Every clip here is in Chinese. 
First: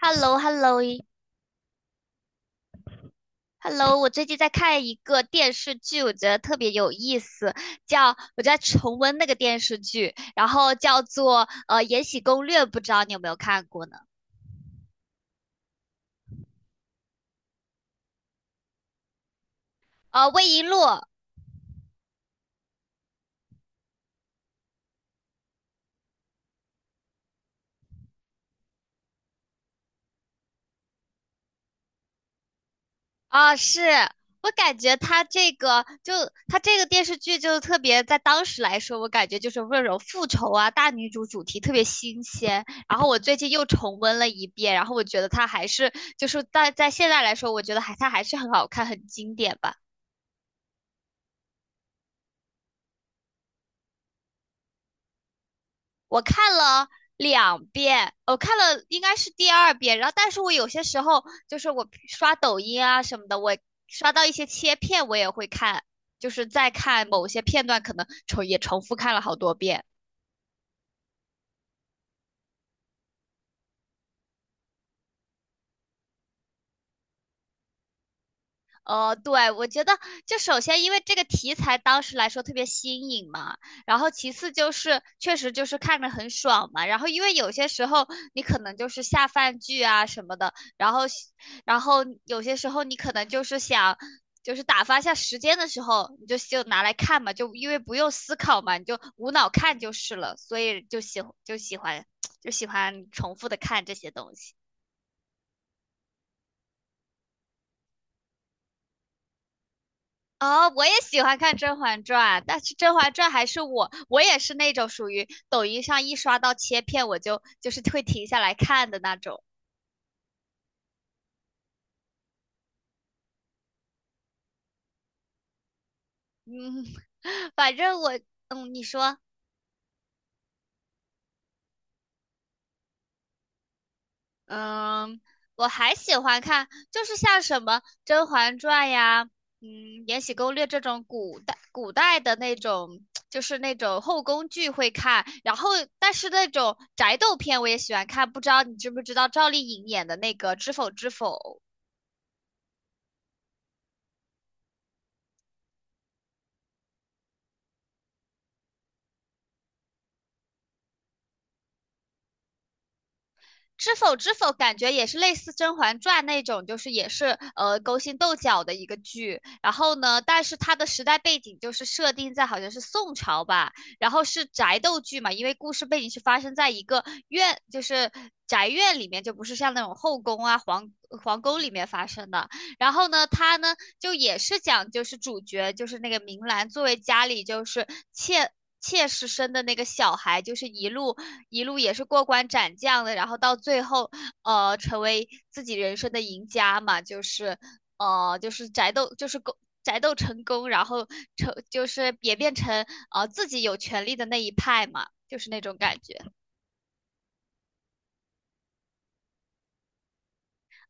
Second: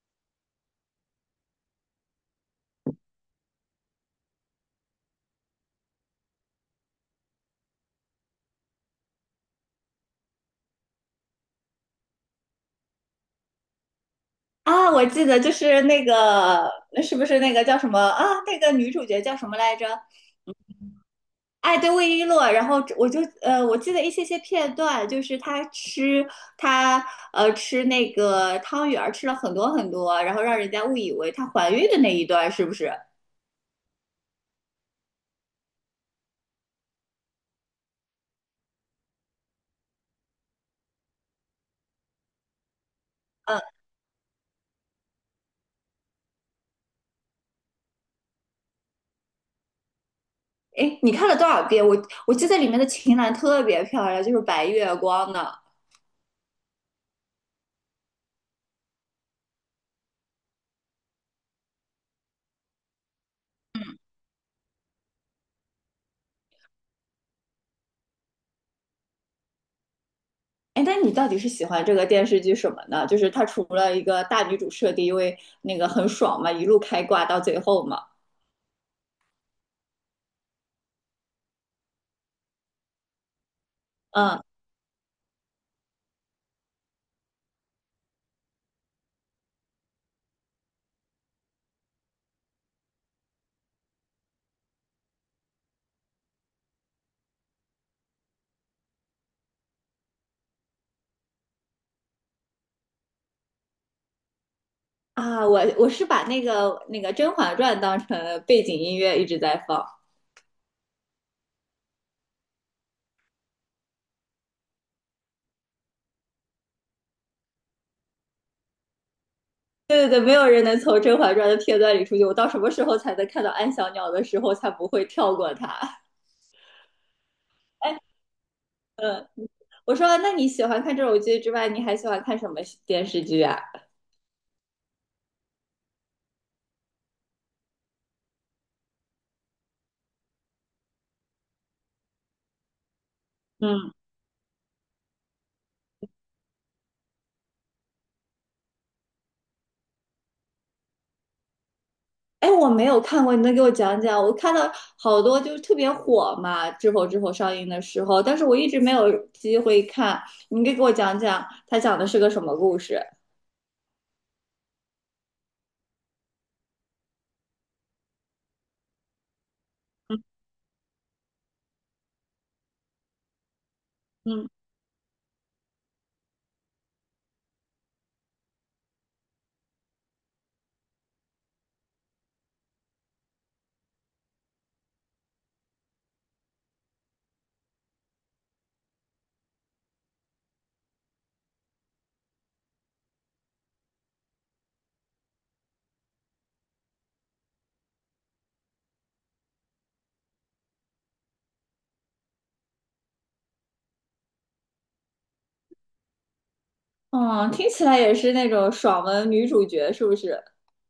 h e l l o h e l l o h e l l o 我最近在看一个电视剧，我觉得特别有意思，叫我在重温那个电视剧，然后叫做《延禧攻略》，不知道你有没有看过呢？啊，我记得就是那个，那是不是那个叫什么啊？那个女主角叫什么来着？魏璎珞哎，对，魏璎珞。然后我就我记得一些些片段，就是她吃那个汤圆儿，吃了很多很多，然后让人家误以为她怀孕的那一段，是不是？啊，是。我感觉她这个电视剧就特别，在当时来说，我感觉就是温柔复仇啊，大女主主题特别新鲜。然后我最近嗯，又重温了一遍，然后我觉得它还是就是在现在来说，我觉得它还是很好看，很经典吧。哎，你看了多少遍？我记得里面的秦岚特别漂亮，就是白月光呢。我看了两遍，我看了应该是第二遍，然后但是我有些时候就是我刷抖音啊什么的，我刷到一些切片，我也会看，就是在看某些片段，可能重复看了好多遍。哎，那你到底是喜欢这个电视剧什么呢？就是它除了一个大女主设定，因为那个很爽嘛，一路开挂到最后嘛。对，我觉得就首先因为这个题材当时来说特别新颖嘛，然后其嗯次就是确实就是看着很爽嘛，然后因为有些时候你可能就是下饭剧啊什么的，然后有些时候你可能就是想就是打发一下时间的时候，你就拿来看嘛，就因为不用思考嘛，你就无脑看就是了，所以就喜欢 就喜欢重复的看这些东西。啊，我是把那个《甄嬛传》当成背景音乐一直在放。哦，我也喜欢看《甄嬛传》，但是《甄嬛传》还是我，我也是那种属于抖音上一刷到切片，我就会停下来看的那种。对对对，没有人能从《甄嬛传》的片段里出去。我到什么时候才能看到安小鸟的时候，才不会跳过它？嗯。反哎，正我。嗯，你说。嗯，我说，那你喜欢看这种剧之外，你还喜欢看什么电视剧啊？嗯，我还喜欢看，就是像什么《甄嬛传》呀，嗯，《延禧攻略》这种古代的那种，就是那嗯种后宫剧会看，然后但是那种宅斗片我也喜欢看，不知道你知不知道赵丽颖演的那个《知否知否》。哎，我没有看过，你能给我讲讲？我看到好多就是特别火嘛，《知否知否》上映的时候，但是我一直没有机会看。你可以给我讲讲，它讲的是个什么故事？知否知否，感觉也是类似《甄嬛传》那种，就是也是勾心斗角的一个剧。然后呢，嗯但是它的时代背景就是设定在好像是宋朝吧，然后是嗯，宅斗剧嘛，因为故事背景是发生在一个院，就是宅院里面，就不是像那种后宫啊、皇宫里面发生的。然后呢，它呢就也是讲就是主角就是那个明兰作为家里就是妾妾室生的那个小孩，就是一路也是过关斩将的，然后到最后成为自己人生的赢家嘛，就是就是宅斗就是狗。宅斗成功，然后成就是也变成自己有权利的那一派嘛，就是那种感觉。嗯，听起来也是那种爽文女主角，是不是？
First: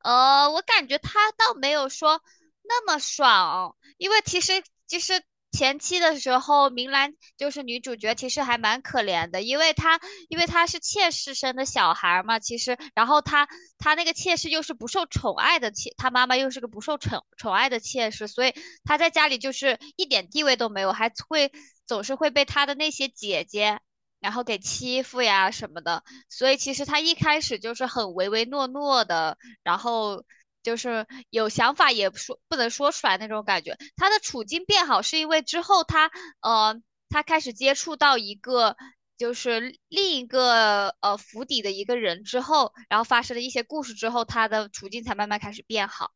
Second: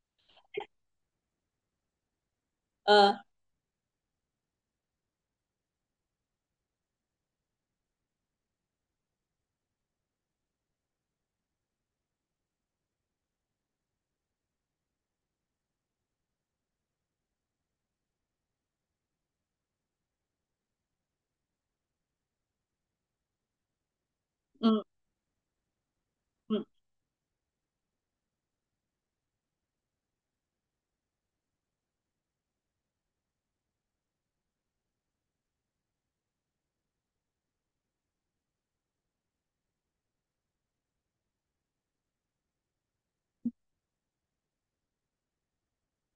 我感觉他倒没有说那么呃爽，因为其实前期的时候，明兰就是女主角，其实还蛮可怜的，因为她是妾室生的小孩儿嘛，其实然后她那个妾室又是不受宠爱的妾，她妈妈又是个不受宠爱的妾室，所以她在家里就是一点地位都没有，还会总是会被她的那些姐姐。然后给嗯欺负呀什么的，所以嗯，其实她一开始就是很唯唯诺诺的，然后就是有想法也说不能说出来那种感觉。他的处境变好是因为之后呃他开始接触到一个就是另一个府邸的一个人之后，然后发生了一些故事之后，他的处境才慢慢开始变好。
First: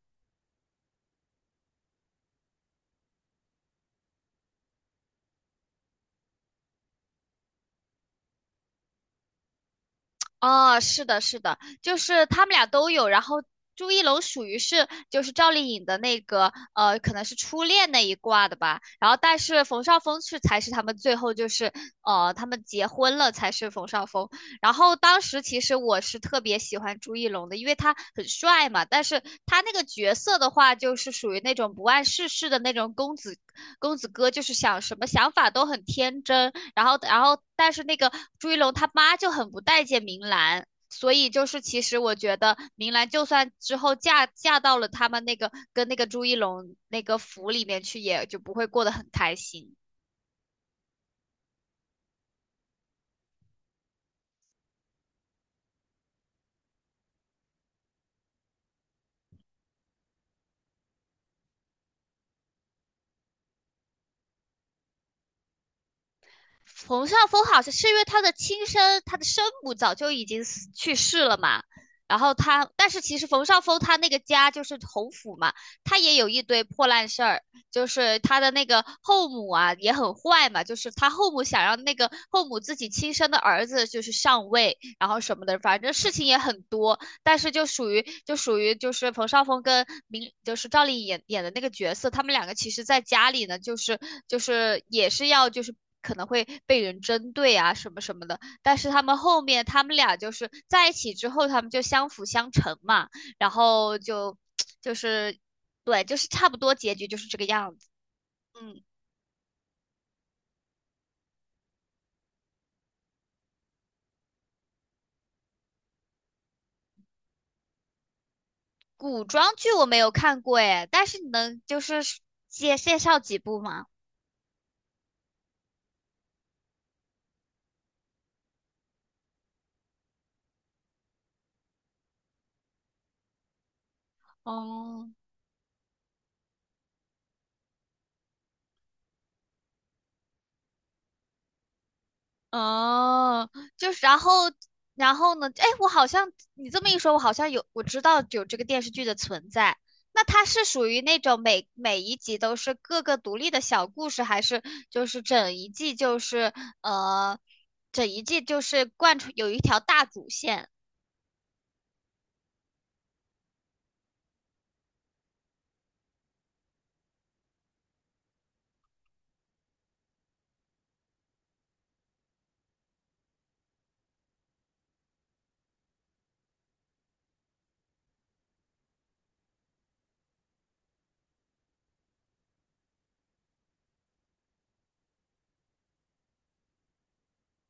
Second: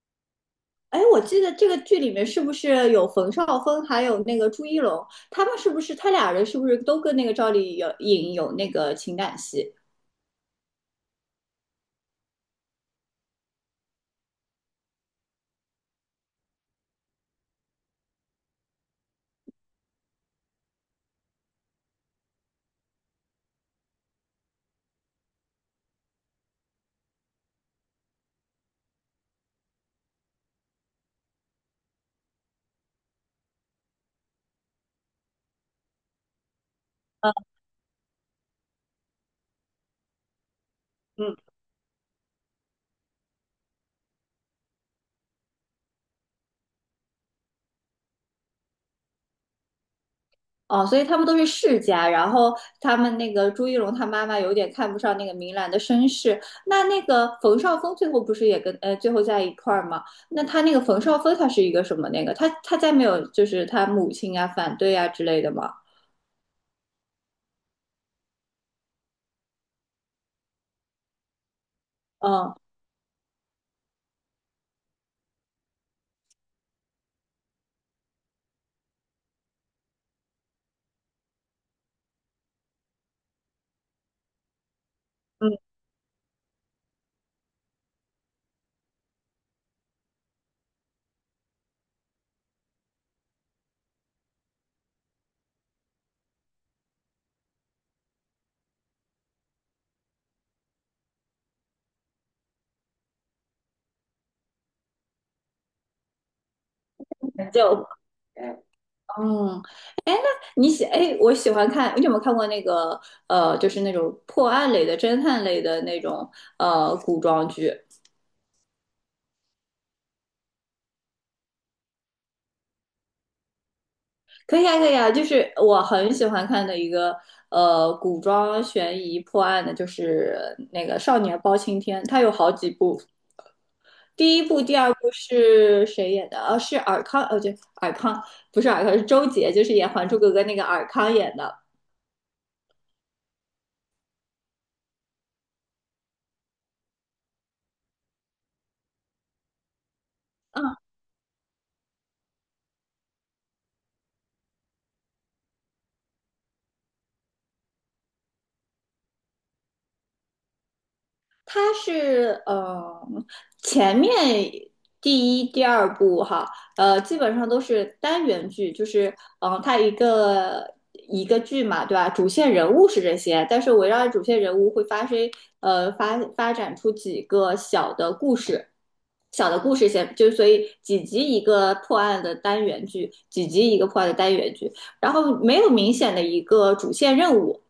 哎，我记得这个剧里面是不是有冯绍峰，还有那个朱一龙，他们是不是他俩人是不是都跟那个赵丽颖有那个情感戏？哦，是的，是的，就是他们俩都有。然后朱一龙属于是就是赵丽颖的那个可能是初恋那一挂的吧。然后但是冯绍峰是才是他们最后就是他们结婚了才是冯绍峰。然后当时其实我是特别喜欢朱一龙的，因为他很帅嘛，但是他那个角色的话，就是属于那种不谙世事的那种公子哥，就是想什么想法都很天真，然后然呃后但是那个朱一龙他妈就很不待见明兰。所以嗯就是，其实我觉得明兰就算之后嫁到了他们那个跟那个朱一龙那个府里面去，也就不会过得很开心。哦，所以他们都是世家，然后他们那个朱一龙他妈妈有点看不上那个明兰的身世。那那个冯绍峰最后不是也跟最后在一块儿吗？那他那个冯绍峰他是一个什么那个？他家没有就是他母亲啊反对啊之类的吗？冯绍峰好像是因为他的生母早就已经死去世了嘛，然后嗯他，但是其实冯绍峰他那个家就是侯府嘛，他也有一堆破烂事儿，就是他的那个后母啊也很坏嘛，就是他后母想让那个后母自己亲生的儿子就是上位，然后什么嗯，的，反正事情也很多，但是就属于就是冯绍峰跟就是赵丽颖演的那个角色，他们两个其实在家里呢，就是就是也是要就是可能会被人针对啊什么什么的，但是他们后面他们俩就是在一起之后，他们就相辅相成嘛，然后就 就是对，就是差不多结局就是这个样就子。嗯，嗯，哎，那你喜哎，我喜欢看，你有没有看过那个就是那种破案类的、侦探类的那种古装剧？古装剧我没有看过诶，但是你能就是介绍几部吗？可以啊，可以啊，就是我很喜欢看的一个古装悬疑破案的，就是那个《少年包青天》，它有好几部，第一部、第二哦。部是谁演的？是尔康，对，尔康不是尔康，是周杰，就是演《还珠格格》那个尔康演的。哦，就是，然后。然后呢？哎，我好像你这么一说，我好像有，我知道有这个电视剧的存在。那它是啊属于那种每一集都是各个独立的小故事，还是就是整一季就是呃，整一季就是贯穿有一条大主线？它是前面第一、第二部哈，呃，基本上都是单元剧，就是它一个剧嘛，对吧？主线人物是这些，但是围绕着主线人物会发生发展出几个小的故事。小的故事线，就所以几集一个破案的单元剧，几集一个破案的单元剧，然后没有明显的一个主线任务，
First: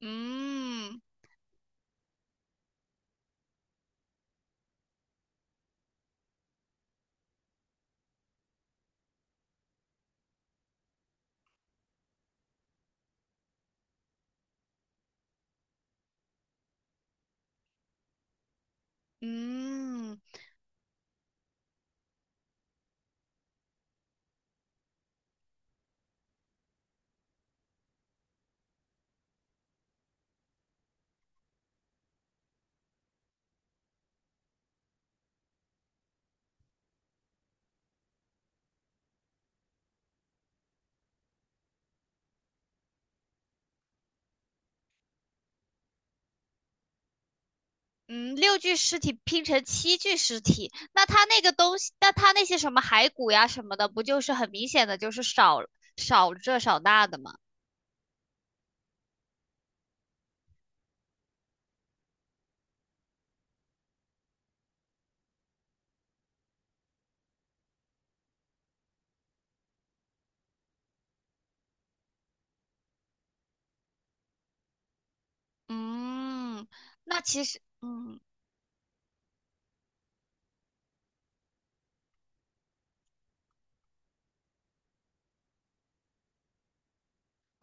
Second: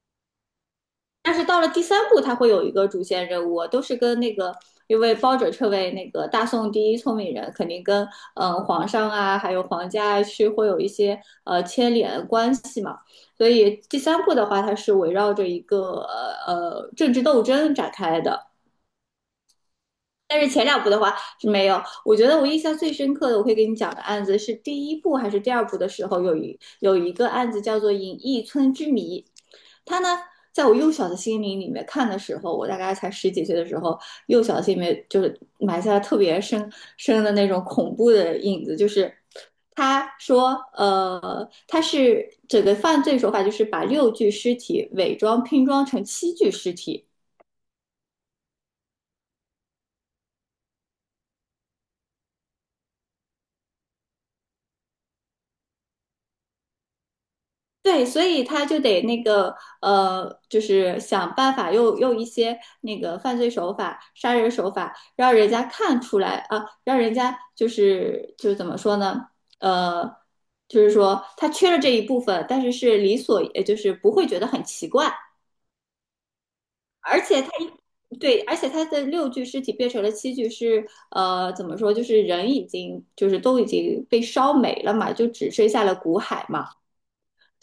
嗯但是到了第三部，它会有一个主线任务，啊都是跟那个，因为包拯这位那个大宋第一聪明人，肯定跟皇上啊，还有皇家啊是会有一些牵连关系嘛。所以第三部的话，它是围绕着一个政治斗争展开的，嗯，但是前两部的话是没有。我觉得我印象最深刻的，我会给你讲的案子是第一部还是第二部的时候，有一个案子叫做《隐逸村之谜》，它呢，在我幼小的心灵里面看的时候，我大概才十几岁的时候，幼小的心里面就是埋下了特别深的那种恐怖的影子，就是。他说，他是整个犯罪手法就是把六具尸体伪装拼装成七具尸体，嗯，六具尸体拼成七具尸体，那他那个东西，那他那些什么骸骨呀什么的，不就是很明显的就是少这少那的吗？对，所以他就得那个就是想办法用一些那个犯罪手法、杀人手法，让人家看出来啊，让人家就是怎么说呢？呃，就是说他缺了这一部分，但是是理所，也就是不会觉得很奇怪，嗯，那而且其他实，一嗯，对，而且他的六具尸体变成了七具是怎么说？就是人已经都已经被烧没了嘛，就只剩下了骨骸嘛。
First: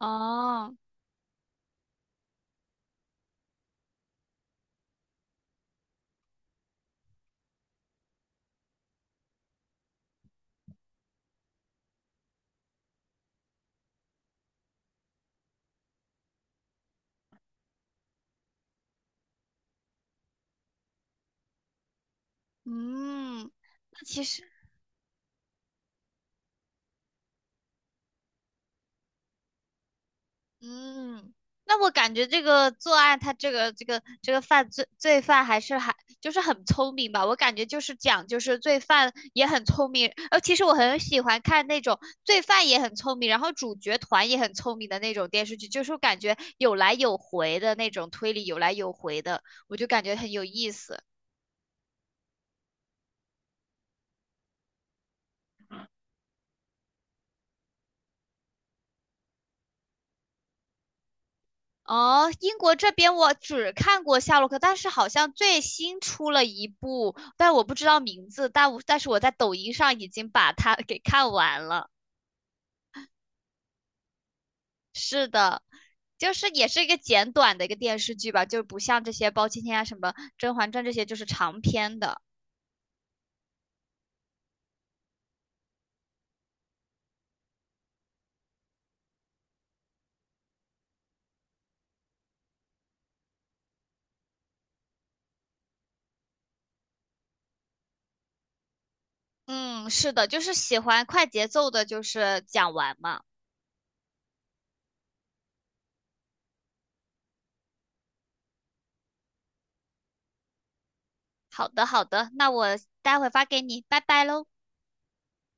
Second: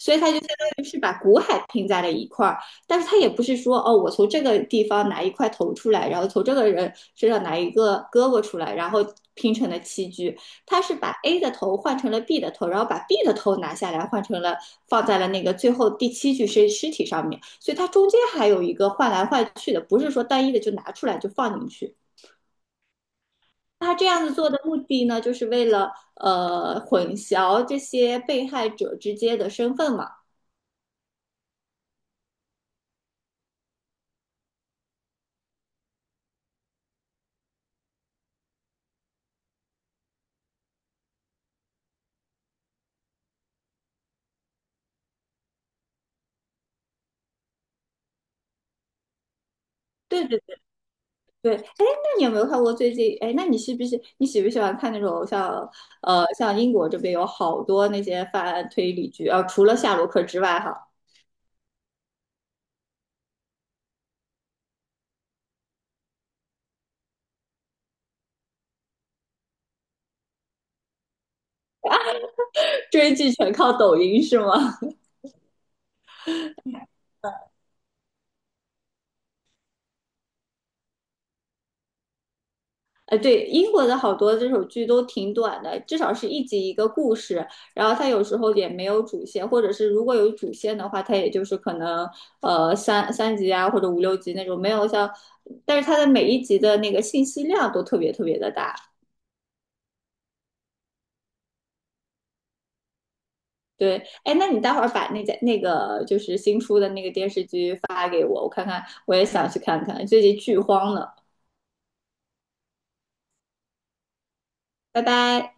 所以它就相当于是把股海拼在了一块儿，但是它也不是说哦，我从这个地方拿一块头出来，然后从这个人身上拿一个胳膊出来，然后拼成了七具。它是把 A 的头换成了 B 的头，然后把 B 的头拿下来换成了放在了那个最后第七具尸体上面，所以它中间还有一个换来换去的，不是说单一的就拿出来就放进去。嗯，他那这其样子实。做的目的呢，就是为了混淆这些被害者之间的身份嘛。嗯，那我感觉这个作案，他这个罪犯还是还就是很聪明吧。我感觉就是讲，就是罪犯也很聪明。其实我很喜欢看那种罪犯也很聪明，然后主角团也很聪明的那种电视剧，就是我感觉有来有回的那种推理，有来有回的，我就感觉对很对有意思。对，哎，那你有没有看过最近？哎，那你是不是你喜不喜欢看那种像像英国这边有好多那些犯案推理剧啊、除了夏洛克之外哈，哦，英国这边我只看过夏洛克，但是好像最新出了一部，但我不知道名字，但是我在抖音上已经把它给看完了。追剧全靠抖音是吗？是的，就是也是一个简短的一个电视剧吧，就是不像这些包青天啊、什么《甄嬛传》这些就是长篇的。哎，对，英国的好多这种剧都挺短的，至少是一集一个故事，然后它有时候也没有主线，或者是如果有主线的话，它也就是可能三集啊或者五六集那种，没有像，但是它的每一集的那个信息量都特别特别的大。嗯，是的，就是喜欢快节奏的，就是讲完嘛。对，哎，那你待会儿把那家那个就是新出的那个电视剧发给我，我看看，我也想去看看，最近剧荒呢。好的，好的，那我待会发给你，拜拜喽。拜拜。